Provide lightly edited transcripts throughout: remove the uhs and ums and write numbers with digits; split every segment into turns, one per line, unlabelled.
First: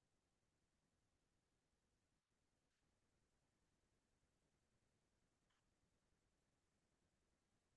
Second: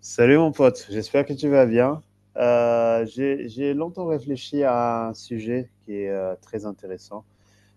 Salut mon pote, j'espère que tu vas bien. J'ai longtemps réfléchi à un sujet qui est très intéressant.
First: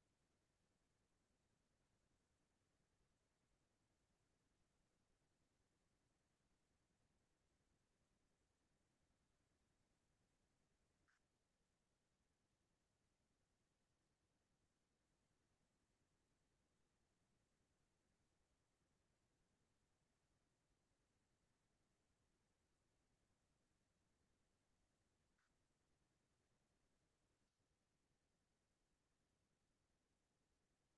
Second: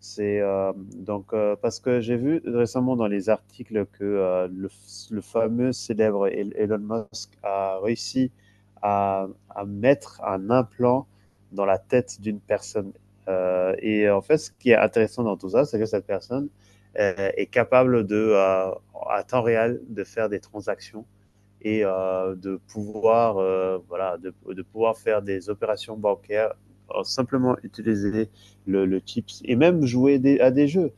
C'est donc Parce que j'ai vu récemment dans les articles que le fameux célèbre Elon Musk a réussi à mettre un implant dans la tête d'une personne. Et en fait, ce qui est intéressant dans tout ça, c'est que cette personne est capable de, à temps réel, de faire des transactions et de pouvoir de pouvoir faire des opérations bancaires en simplement utiliser le chips et même jouer des, à des jeux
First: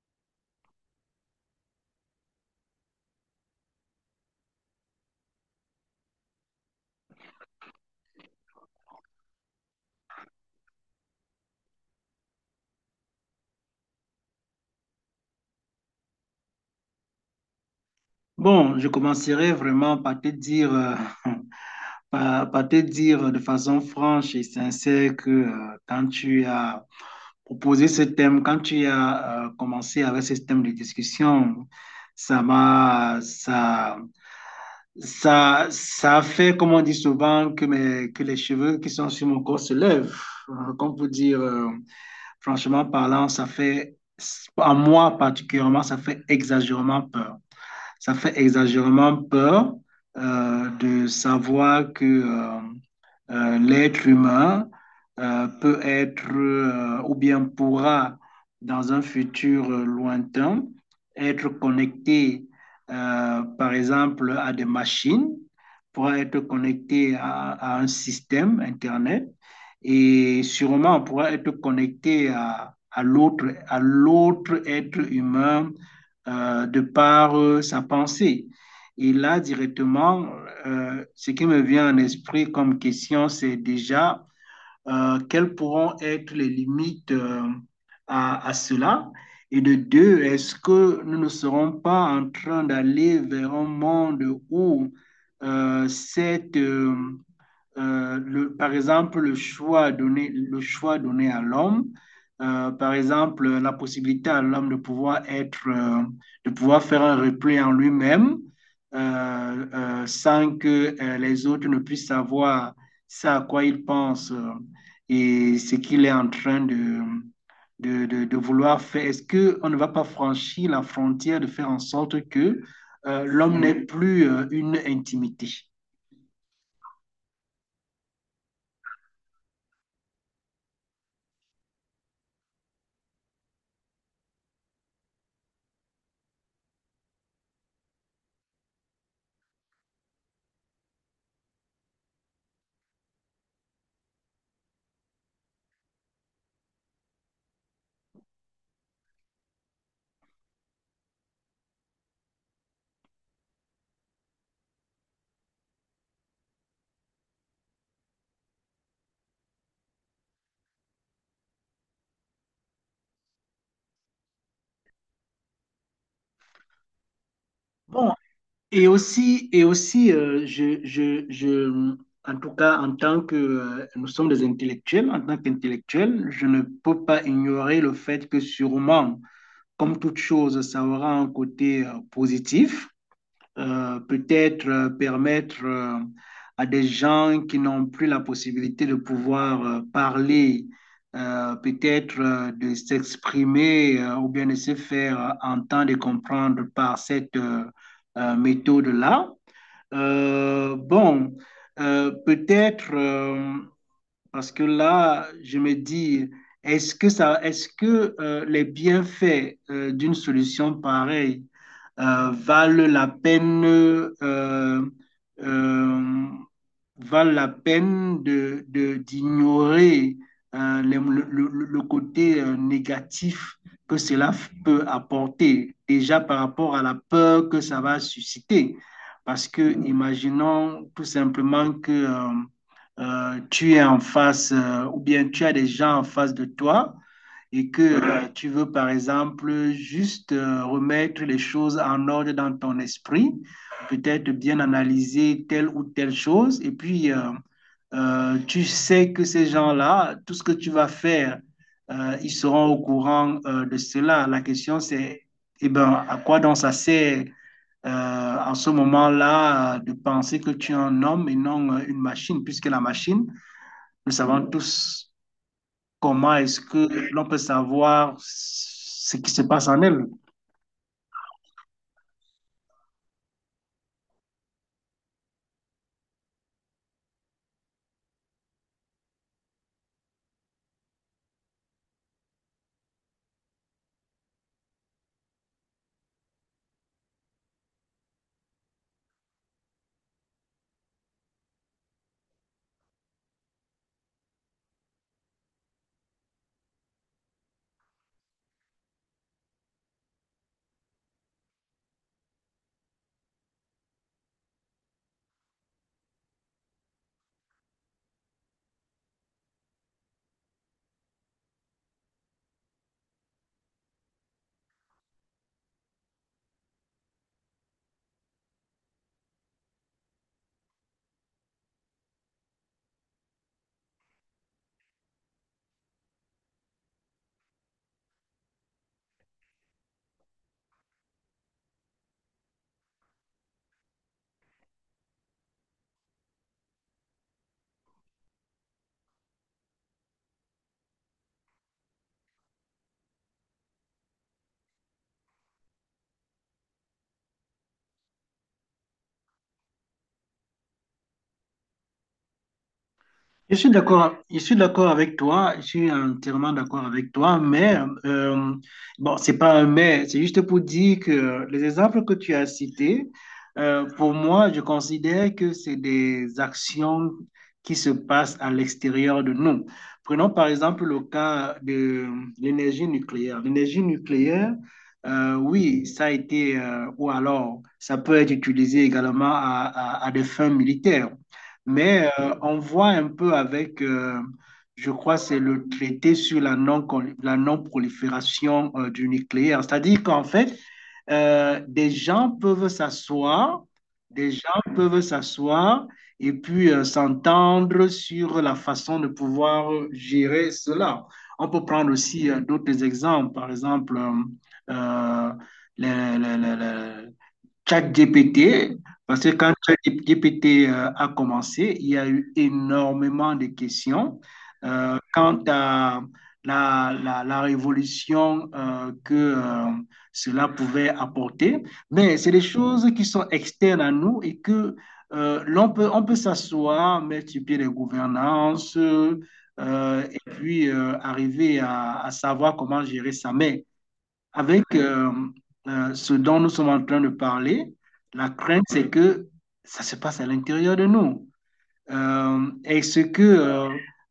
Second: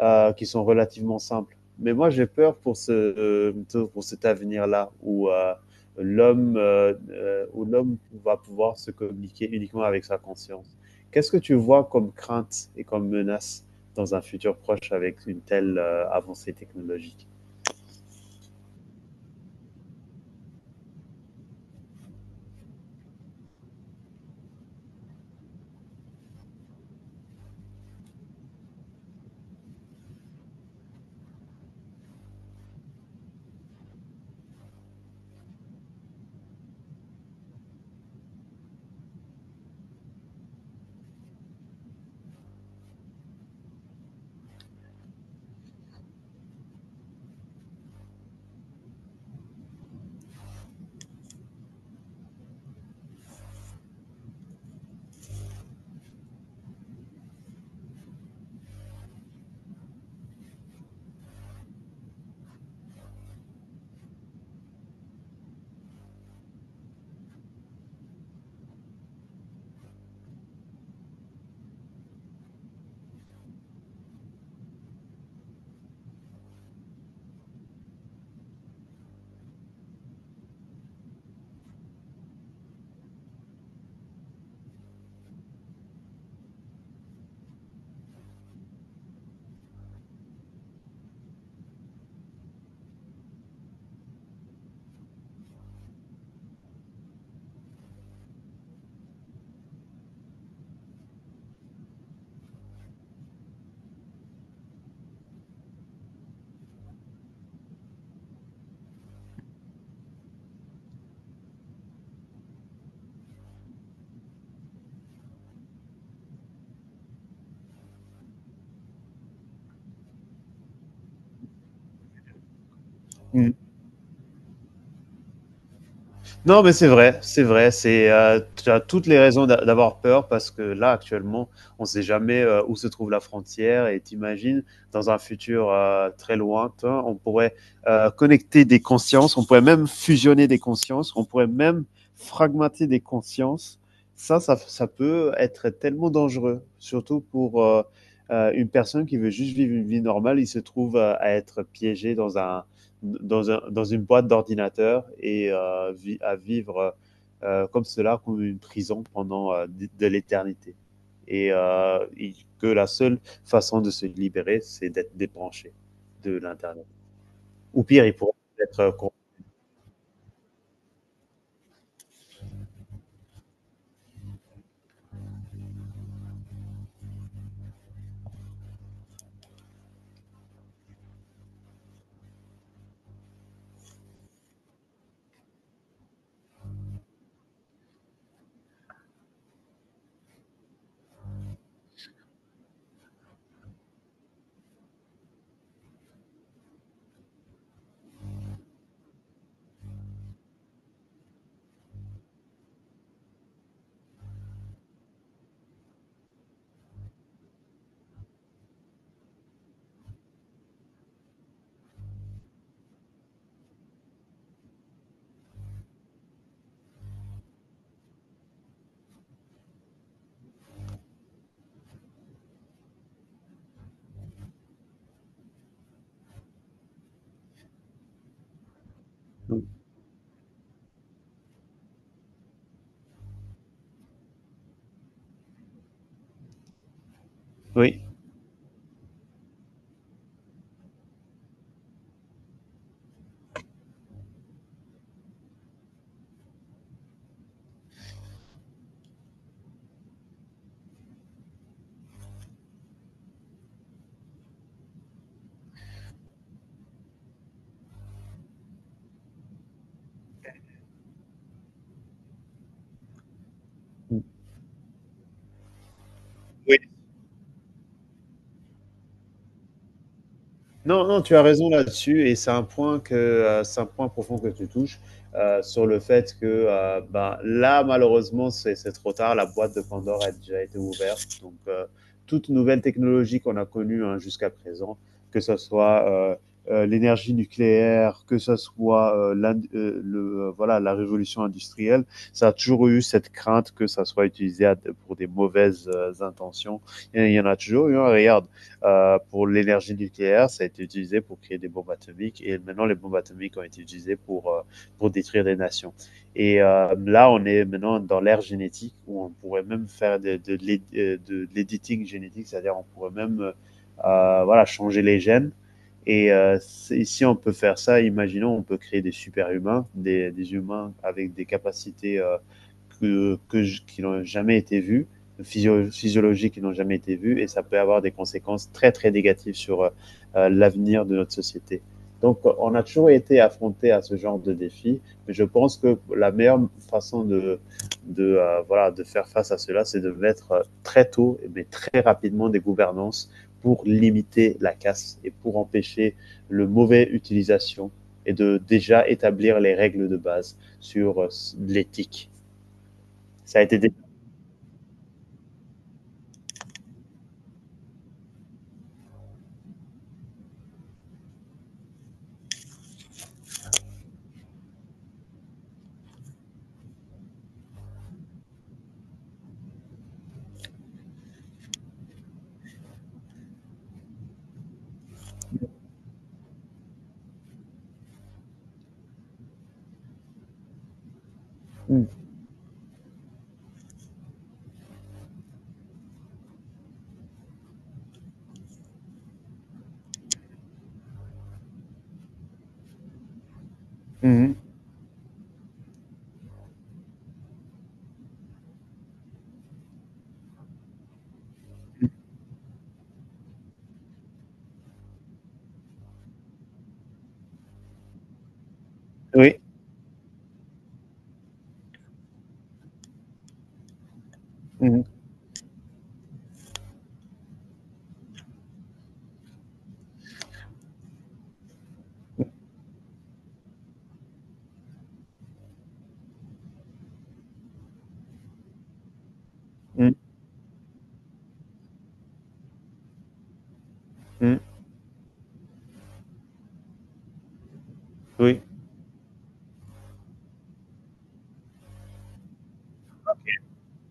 qui sont relativement simples. Mais moi, j'ai peur pour cet avenir-là où l'homme où l'homme va pouvoir se communiquer uniquement avec sa conscience. Qu'est-ce que tu vois comme crainte et comme menace dans un futur proche avec une telle avancée technologique.
Bon, je commencerai vraiment par te dire, par te dire de façon franche et sincère que quand tu as proposé ce thème, quand tu as commencé avec ce thème de discussion, ça m'a, ça a fait, comme on dit souvent, que, que les cheveux qui sont sur mon corps se lèvent. Comme pour dire, franchement parlant, ça fait, à moi particulièrement, ça fait exagérément peur, ça fait exagérément peur, de savoir que l'être humain peut être, ou bien pourra dans un futur lointain être connecté, par exemple à des machines, pourra être connecté à un système Internet, et sûrement on pourra être connecté à l'autre être humain de par sa pensée. Et là, directement, ce qui me vient en esprit comme question, c'est déjà quelles pourront être les limites à cela? Et de deux, est-ce que nous ne serons pas en train d'aller vers un monde où euh, cette, euh, le, par exemple, le choix donné à l'homme, par exemple, la possibilité à l'homme de pouvoir être, de pouvoir faire un repli en lui-même sans que les autres ne puissent savoir ce à quoi il pense, et ce qu'il est en train de vouloir faire. Est-ce qu'on ne va pas franchir la frontière de faire en sorte que
Mm.
l'homme n'ait plus une intimité?
Non, mais c'est vrai, c'est vrai. C'est, tu as toutes les raisons d'avoir peur parce que là, actuellement, on ne sait jamais où se trouve la frontière. Et t'imagines, dans un futur très lointain, on pourrait connecter des consciences, on pourrait même fusionner des consciences, on pourrait même fragmenter des consciences. Ça peut être tellement dangereux, surtout pour une personne qui veut juste vivre une vie normale. Il se trouve à être piégé dans dans une boîte d'ordinateur et à vivre comme cela, comme une prison pendant de l'éternité. Et que la seule façon de se libérer, c'est d'être débranché de l'Internet. Ou pire,
Bon,
il pourrait
Et
être...
aussi, et aussi, je, en tout cas, en tant que nous sommes des intellectuels, en tant qu'intellectuels, je ne peux pas ignorer le fait que sûrement, comme toute chose, ça aura un côté positif, peut-être permettre à des gens qui n'ont plus la possibilité de pouvoir parler, peut-être de s'exprimer, ou bien de se faire entendre et comprendre par cette méthode-là. Bon, peut-être... parce que là, je me dis, est-ce que les bienfaits d'une solution pareille euh, valent la peine, euh, euh, valent la peine d'ignorer le côté négatif que cela peut apporter, déjà par rapport à la peur que ça va susciter. Parce que imaginons tout simplement que tu es en face, ou bien tu as des gens en face de toi, et que
Oui.
tu veux, par exemple, juste remettre les choses en ordre dans ton esprit, peut-être bien analyser telle ou telle chose, et puis tu sais que ces gens-là, tout ce que tu vas faire, ils seront au courant de cela. La question, c'est, eh ben, à quoi donc ça sert euh, en ce moment-là de penser que tu es un homme et non une machine, puisque la machine, nous savons tous comment est-ce
Oui,
que l'on peut savoir ce qui se passe en elle.
Non, non, tu as raison là-dessus et c'est un point que, c'est un point profond que tu touches, sur le fait que, bah, là, malheureusement, c'est trop tard. La boîte de Pandore a déjà été ouverte donc toute nouvelle technologie qu'on a connue, hein, jusqu'à présent, que ce soit, heu l'énergie nucléaire, que ce soit, la révolution industrielle, ça a toujours eu cette crainte que ça soit utilisé à pour des mauvaises, intentions. Il y en a toujours eu, hein. Regarde, pour l'énergie nucléaire, ça a été utilisé pour créer des bombes atomiques et maintenant les bombes atomiques ont été utilisées pour détruire des nations. Et là, on est maintenant dans l'ère génétique où on pourrait même faire de l'éditing génétique, c'est-à-dire on pourrait même voilà, changer les gènes. Et si on peut faire ça, imaginons, on peut créer des super-humains, humains avec des capacités qui n'ont jamais été vues, physiologiques qui n'ont jamais été vues et ça peut avoir des conséquences très très négatives sur l'avenir de notre société. Donc on a toujours été affronté à ce genre de défi, mais je pense que la meilleure façon de faire face à cela, c'est de mettre très tôt, mais très rapidement des gouvernances pour limiter la casse et pour empêcher le mauvais utilisation et de déjà établir les règles de base sur l'éthique. Ça a été des...
Je suis d'accord avec toi, je suis entièrement d'accord avec toi, mais euh, bon, c'est pas un mais, c'est juste pour dire que les exemples que tu as cités, pour moi, je considère que c'est des actions qui se passent à l'extérieur de nous. Prenons par exemple le cas de l'énergie nucléaire. L'énergie nucléaire, oui, ou alors ça peut être utilisé également à des fins militaires. Mais
mm
on voit un peu avec, je crois, c'est le traité sur la non, la non-prolifération du nucléaire. C'est-à-dire qu'en fait, des gens peuvent s'asseoir, des
-hmm.
gens peuvent s'asseoir et puis s'entendre sur la façon de pouvoir gérer cela. On peut prendre aussi d'autres exemples, par exemple, euh, les, les- les- les- ChatGPT, parce que quand
Oui.
ChatGPT a commencé, il y a eu énormément de questions
Mm.
quant à la révolution que cela pouvait apporter. Mais c'est des choses qui sont externes à nous et que on peut s'asseoir, mettre sur pied des gouvernances,
Mm,
et puis arriver à savoir comment gérer ça. Mais
mm,
avec ce dont nous sommes en train de parler, la
oui.
crainte, c'est que ça se passe à l'intérieur de nous. Est-ce que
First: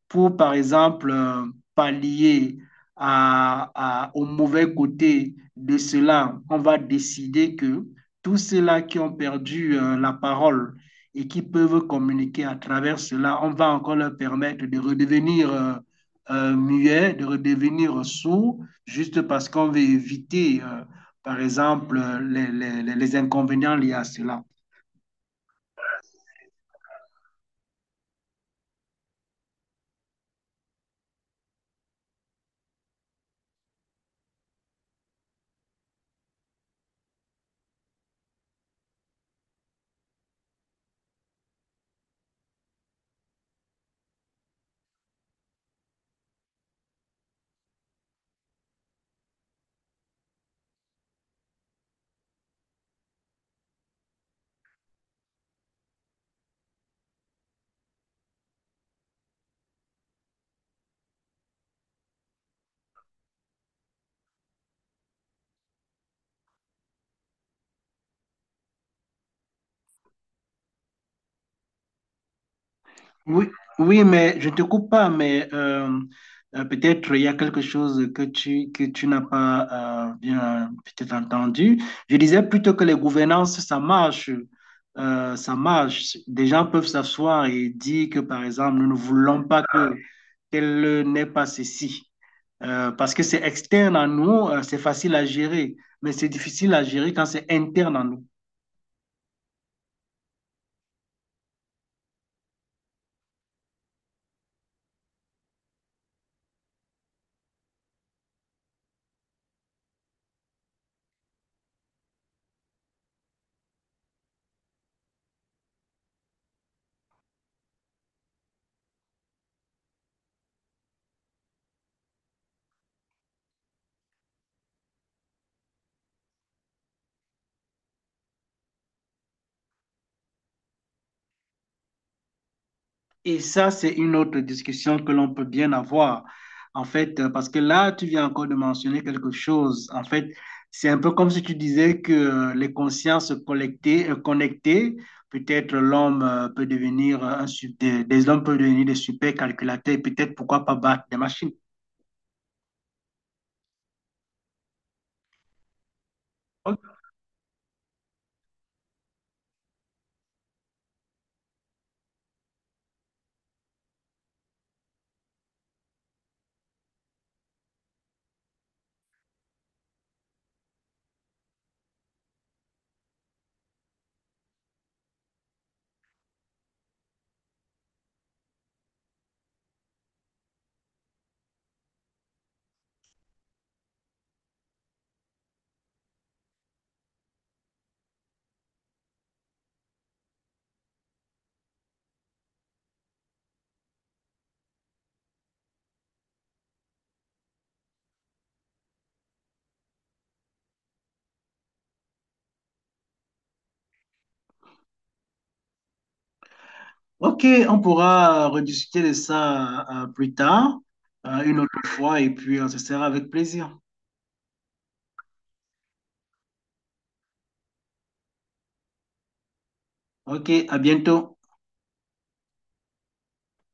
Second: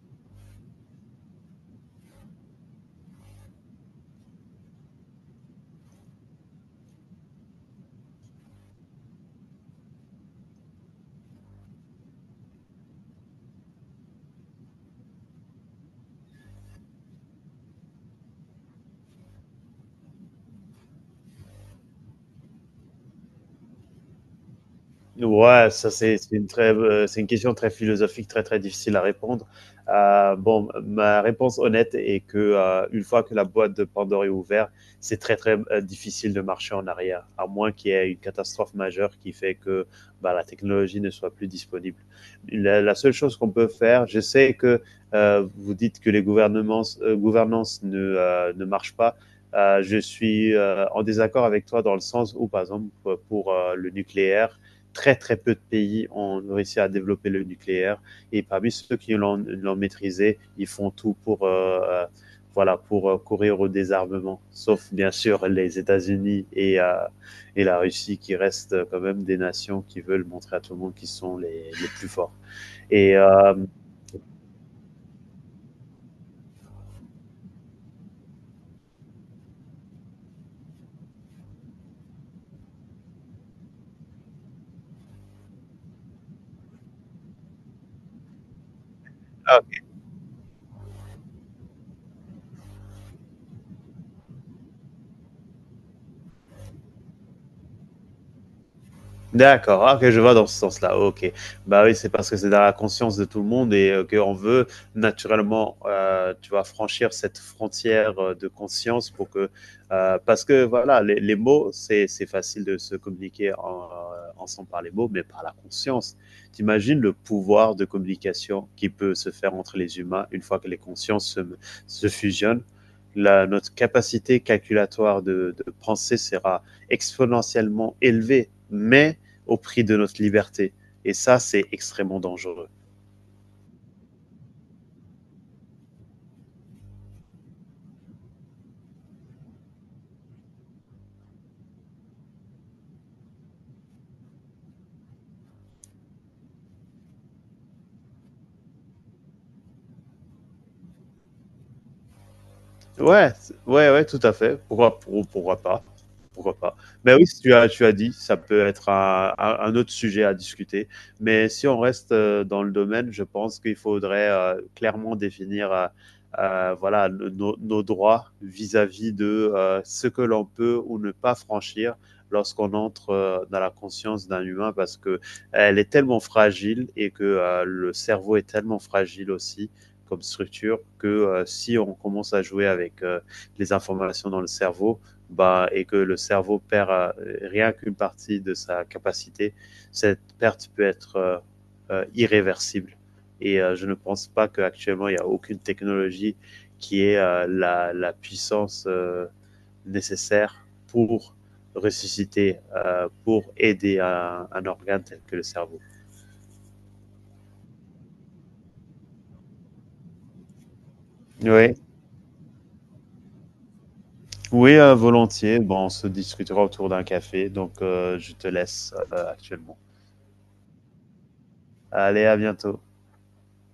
pour, par exemple, pallier au mauvais côté de cela, on va décider que tous ceux-là qui ont perdu la parole et qui peuvent communiquer à travers cela, on va encore leur permettre de redevenir muets, de redevenir sourds, juste parce qu'on veut éviter, par exemple, les inconvénients liés à cela.
Ouais, ça c'est une très, c'est une question très philosophique, très, très difficile à répondre. Bon, ma réponse honnête est que, une fois que la boîte de Pandore est ouverte, c'est très, très, difficile de marcher en arrière, à moins qu'il y ait une catastrophe majeure qui fait que, bah, la technologie ne soit plus disponible. La seule chose qu'on peut faire, je sais que, vous dites que les gouvernements gouvernances ne marchent pas. Je suis, en désaccord avec toi dans le sens où, par exemple, pour, le nucléaire, très très peu de pays ont réussi à développer le nucléaire et parmi ceux qui l'ont maîtrisé, ils font tout pour voilà pour courir au désarmement, sauf bien sûr les États-Unis et la Russie qui restent quand même des nations qui veulent montrer à tout le monde qu'ils sont les plus forts. Et
Oui,
euh,
oui, mais je te coupe pas, mais peut-être il y a quelque chose que que tu n'as pas bien peut-être entendu. Je disais plutôt que les gouvernances, ça marche. Ça marche. Des gens peuvent s'asseoir et dire que, par exemple, nous ne voulons pas que qu'elle n'ait pas ceci. Parce que c'est externe à nous, c'est facile à gérer, mais c'est difficile à gérer quand c'est interne à nous.
D'accord, ah, ok, je vois dans ce sens-là, ok. Bah oui, c'est parce que c'est dans la conscience de tout le monde et qu'on veut naturellement, tu vois, franchir cette frontière de conscience pour que, parce que voilà, les mots, c'est facile de se communiquer en, ensemble par les mots, mais par la conscience. T'imagines le pouvoir de communication qui peut se faire entre les humains une fois que se fusionnent. Notre capacité calculatoire de penser sera exponentiellement élevée, mais au prix de notre liberté. Et ça, c'est extrêmement dangereux.
Et ça, c'est une autre discussion que l'on peut bien avoir. En fait, parce que là, tu viens encore de mentionner quelque chose. En fait, c'est un peu comme si tu disais que les consciences collectées, connectées, peut-être l'homme peut devenir des hommes peuvent devenir des super calculateurs et peut-être pourquoi pas battre des machines.
Ouais, ouais, tout à fait. Pourquoi pas? Pourquoi pas? Mais oui, tu as dit, ça peut être un autre sujet à discuter. Mais si on reste dans le domaine, je pense qu'il faudrait clairement définir nos droits vis-à-vis de ce que l'on peut ou ne pas franchir lorsqu'on entre dans la conscience d'un humain parce que elle est tellement fragile et que le cerveau est tellement fragile aussi comme structure que si on commence à jouer avec les informations dans le cerveau, bah, et que le cerveau perd rien qu'une partie de sa capacité, cette perte peut être irréversible. Et je ne pense pas qu'actuellement il n'y a aucune technologie qui ait puissance nécessaire pour ressusciter, pour aider à un organe tel que le cerveau.
Ok, on pourra rediscuter de ça plus tard, une
Oui,
autre fois, et puis ce sera avec plaisir.
Oui, volontiers. Bon, on se discutera autour d'un café, donc je te laisse actuellement.
Ok, à bientôt.
Allez, à bientôt.